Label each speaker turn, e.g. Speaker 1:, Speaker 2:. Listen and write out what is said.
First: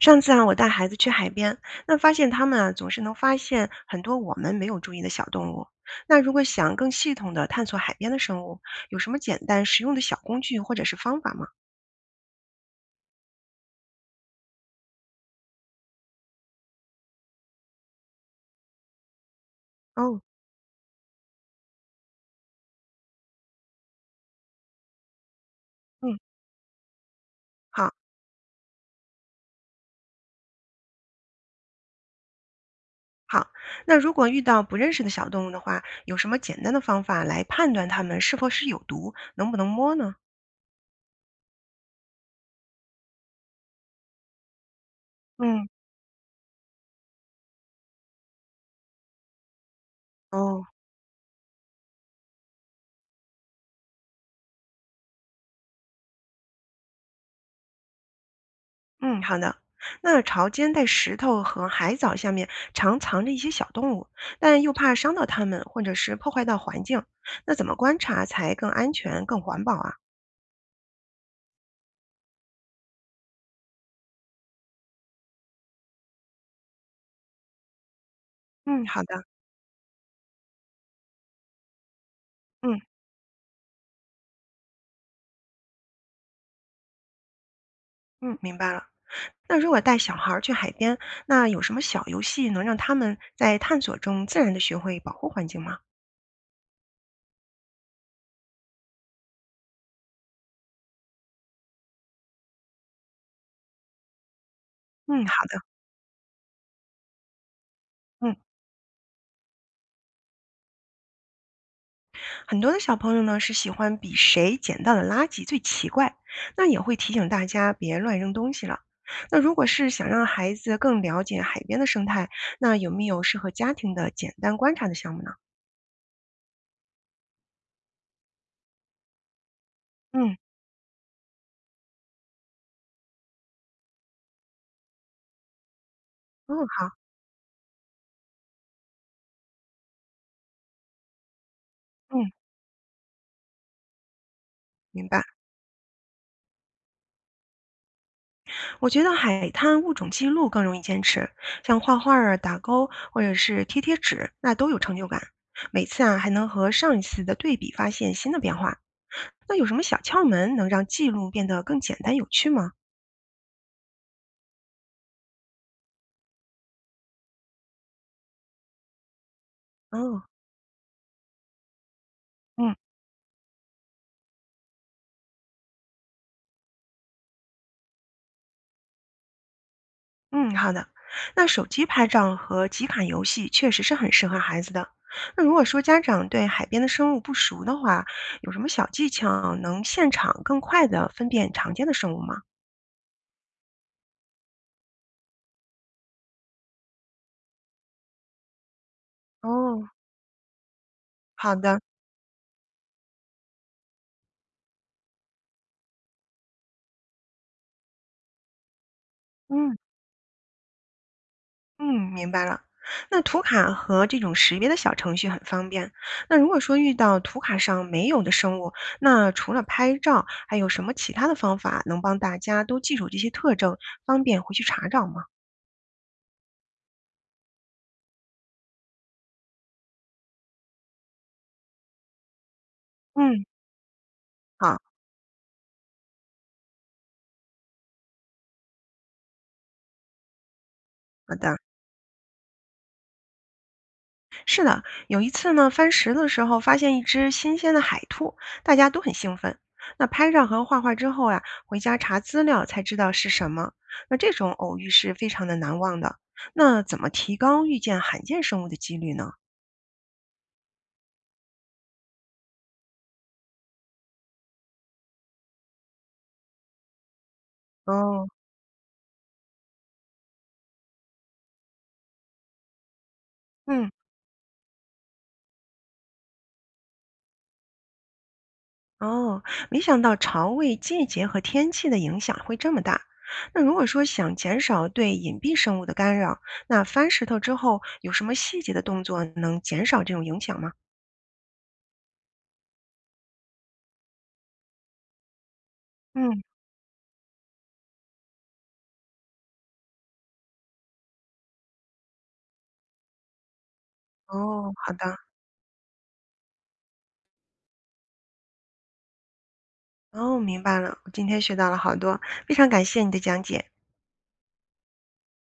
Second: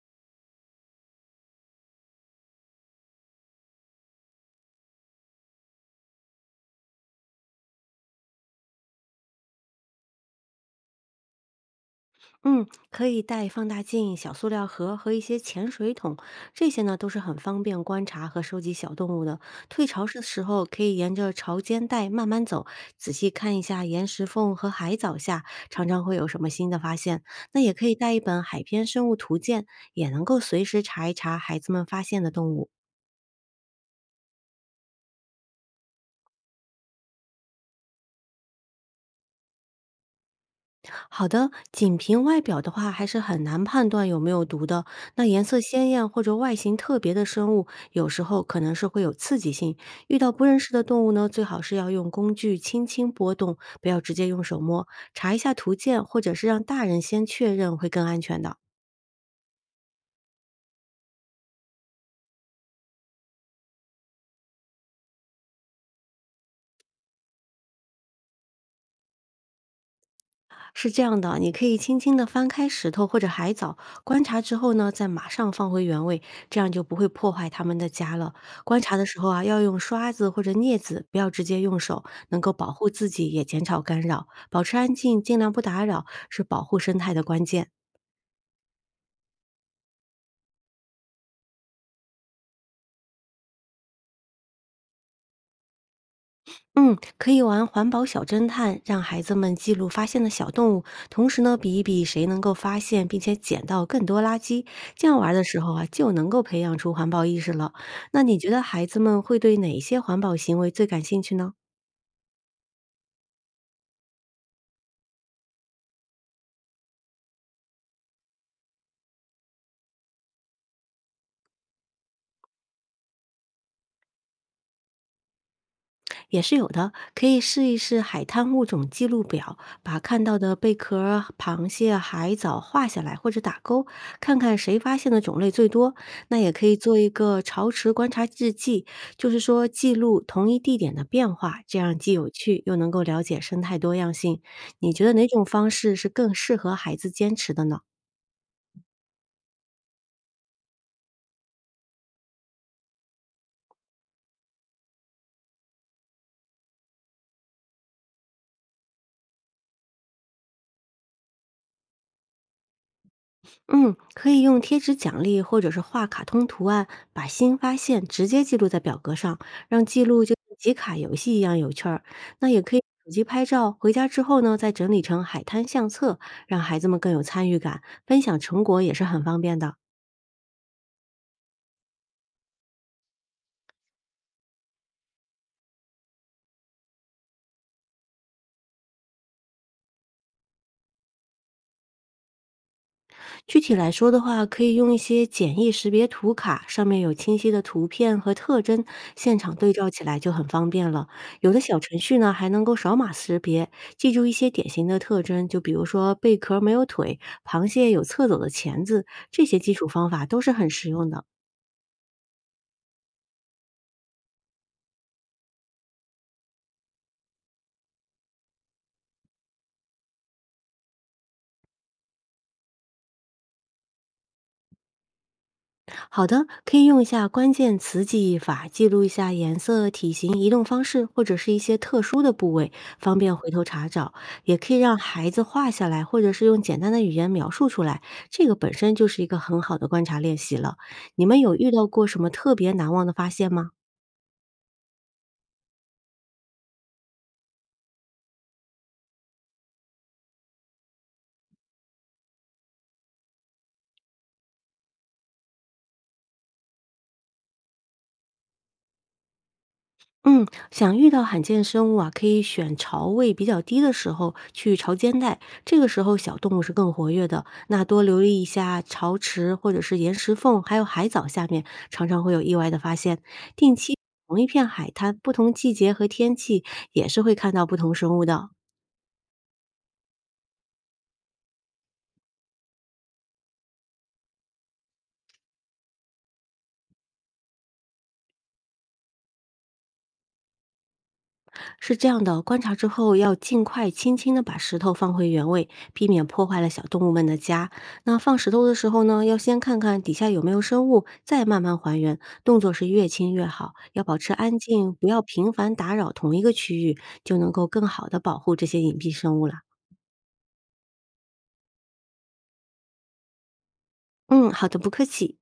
Speaker 1: 上次啊，我带孩子去海边，那发现他们啊总是能发现很多我们没有注意的小动物。那如果想更系统的探索海边的生物，有什么简单实用的小工具或者是方法吗？
Speaker 2: 嗯，可以带放大镜、小塑料盒和一些潜水桶，这些呢都是很方便观察和收集小动物的。退潮
Speaker 1: 哦，
Speaker 2: 的时候，可以沿着潮间带慢慢走，仔细看一下岩石缝和海藻下，常常会
Speaker 1: 嗯，
Speaker 2: 有什么新的发现。那也可
Speaker 1: 好，
Speaker 2: 以带一本《海边生物图鉴》，也能够随时查一查孩子们发现的动物。
Speaker 1: 好。那如果遇到不认识的小动物的话，有什么简单的方法来判断它们是否是有毒，能不能摸呢？
Speaker 2: 好的，仅凭外表的话，还是很难判断有没有毒的。那颜色
Speaker 1: 嗯，
Speaker 2: 鲜艳或者外形特别的生物，有时候可能是会有刺激性。遇到不认
Speaker 1: 哦。
Speaker 2: 识的动物呢，最好是要用工具轻轻拨动，不要直接用手摸。查一下图鉴，或者是让大人先确认，会更安全的。
Speaker 1: 嗯，好的。那潮间在石头和海藻下面常藏着一些小动物，但又怕伤到它们，或者是破坏到环境。那怎么观察才更安全、更环保啊？
Speaker 2: 是这样的，你可以轻轻地翻开石头或者海藻，观察之后呢，再马上放回原位，这样就不会破坏它们的家了。观
Speaker 1: 嗯，
Speaker 2: 察
Speaker 1: 好
Speaker 2: 的时
Speaker 1: 的。
Speaker 2: 候啊，要用刷子或者镊子，不要直接用手，能够保
Speaker 1: 嗯
Speaker 2: 护自己，也减少干扰，保持安静，尽量不打扰，是保护生态的关键。
Speaker 1: 嗯，明白了。那如果带小孩儿去海边，那有什么小游戏能让他们在探索中自然的学会保护环境吗？
Speaker 2: 嗯，可以玩环保小侦探，让孩子们记录发现的小动物，同时呢，比一比谁能够发现并且捡到更多垃圾。这样
Speaker 1: 嗯，
Speaker 2: 玩儿的
Speaker 1: 好的。
Speaker 2: 时候啊，就能够培养出环保意识了。那
Speaker 1: 嗯。
Speaker 2: 你觉得孩子们会对哪些环保行为最感兴趣呢？
Speaker 1: 很多的小朋友呢是喜欢比谁捡到的垃圾最奇怪，那也会提醒大家别乱扔东西了。那如果是想让孩子更了解海边的生态，那有没有适合家庭的简单观察的项目呢？
Speaker 2: 也是有的，可以试一试海滩物种记录表，把看
Speaker 1: 嗯，
Speaker 2: 到的贝壳儿螃蟹、海藻画下来或者打勾，看看谁发现的种类最多。那也
Speaker 1: 嗯，
Speaker 2: 可以
Speaker 1: 好，
Speaker 2: 做一个潮池观察日记，就是说记录同一地点的变化，这样既有
Speaker 1: 嗯，
Speaker 2: 趣又能够了解生态多样性。你觉
Speaker 1: 明
Speaker 2: 得
Speaker 1: 白。
Speaker 2: 哪种方式是更适合孩子坚持的呢？
Speaker 1: 我觉得海滩物种记录更容易坚持，像画画儿啊、打勾或者是贴贴纸，那都有成就感。每次啊还能和上一次的对比发现新的变化。那有什么小窍门能让记录变得更简单有趣吗？
Speaker 2: 嗯，可以用贴纸奖励或者是画卡通图案，把新发现直接记录在表格上，让记
Speaker 1: 哦，
Speaker 2: 录就像集卡游戏一样有趣儿。那也
Speaker 1: 嗯。
Speaker 2: 可以手机拍照，回家之后呢，再整理成海滩相册，让孩子们更有参与感，分享成果也是很方便的。
Speaker 1: 嗯，好的。那手机拍照和集卡游戏确实是很适合孩子的。那如果说家长对海边的生物不熟的话，有什么小技巧能现场更快的分辨常见的生物吗？
Speaker 2: 具体来说的话，可以用一些简易识别图卡，上面有清晰的图片和特征，现场对
Speaker 1: 哦，
Speaker 2: 照起来就很方便了。有
Speaker 1: 好
Speaker 2: 的小
Speaker 1: 的，
Speaker 2: 程序呢，还能够扫码识别，记住一些典型的特征，就比如说贝壳没有腿，螃蟹有侧走的钳子，这些基
Speaker 1: 嗯
Speaker 2: 础方法都是很实用的。
Speaker 1: 嗯，明白了。那图卡和这种识别的小程序很方便。那如果说遇到图卡上没有的生物，那除了拍照，还有什么其他的方法能帮大家都记住这些特征，方便回去查找吗？
Speaker 2: 好的，可以用一下关键词记忆法，记录一下颜色、体型、移动方式，或者是一些特殊的部位，方便
Speaker 1: 嗯，
Speaker 2: 回头查找。也可以
Speaker 1: 好，
Speaker 2: 让孩子画下来，或者是用简单的语言描述出来。这个本身就是一个很好的观察练习了。你
Speaker 1: 好
Speaker 2: 们有
Speaker 1: 的。
Speaker 2: 遇到过什么特别难忘的发现吗？
Speaker 1: 啊，有一次呢，翻石的时候发现一只新鲜的海兔，大家都很兴奋。那拍照和画画之后啊，回家查资料才知道是什么。那这种偶遇是非常的难忘的。那怎么提高遇见罕见生物的几率呢？
Speaker 2: 嗯，想遇到罕见生物啊，可以选潮位比较低的时候去潮间带，这个时候小动物是更活跃的。那多留
Speaker 1: 哦，
Speaker 2: 意一下潮池或者是岩石缝，还有海藻下面，常常会有意外的发现。定
Speaker 1: 嗯，
Speaker 2: 期同一片海滩，不同季节和天气也是会看到不同生物的。
Speaker 1: 哦，没想到潮位、季节和天气的影响会这么大。那如果说想减少对隐蔽生物的干扰，那翻石头之后有什么细节的动作能减少这种影响吗？
Speaker 2: 是这样的，观察之后要尽快轻轻的把石头放回原位，避免
Speaker 1: 嗯，
Speaker 2: 破坏了小动物们的家。那放石头的时候呢，要先看看底下有没有生物，再慢慢还原。动作是越轻越好，要保持安
Speaker 1: 哦，好
Speaker 2: 静，
Speaker 1: 的。
Speaker 2: 不要频繁打扰同一个区域，就能够更好的保护这些隐蔽生物了。
Speaker 1: 哦，明白了，我今天学到了好多，非常感谢你的讲解。
Speaker 2: 嗯，好的，不客气。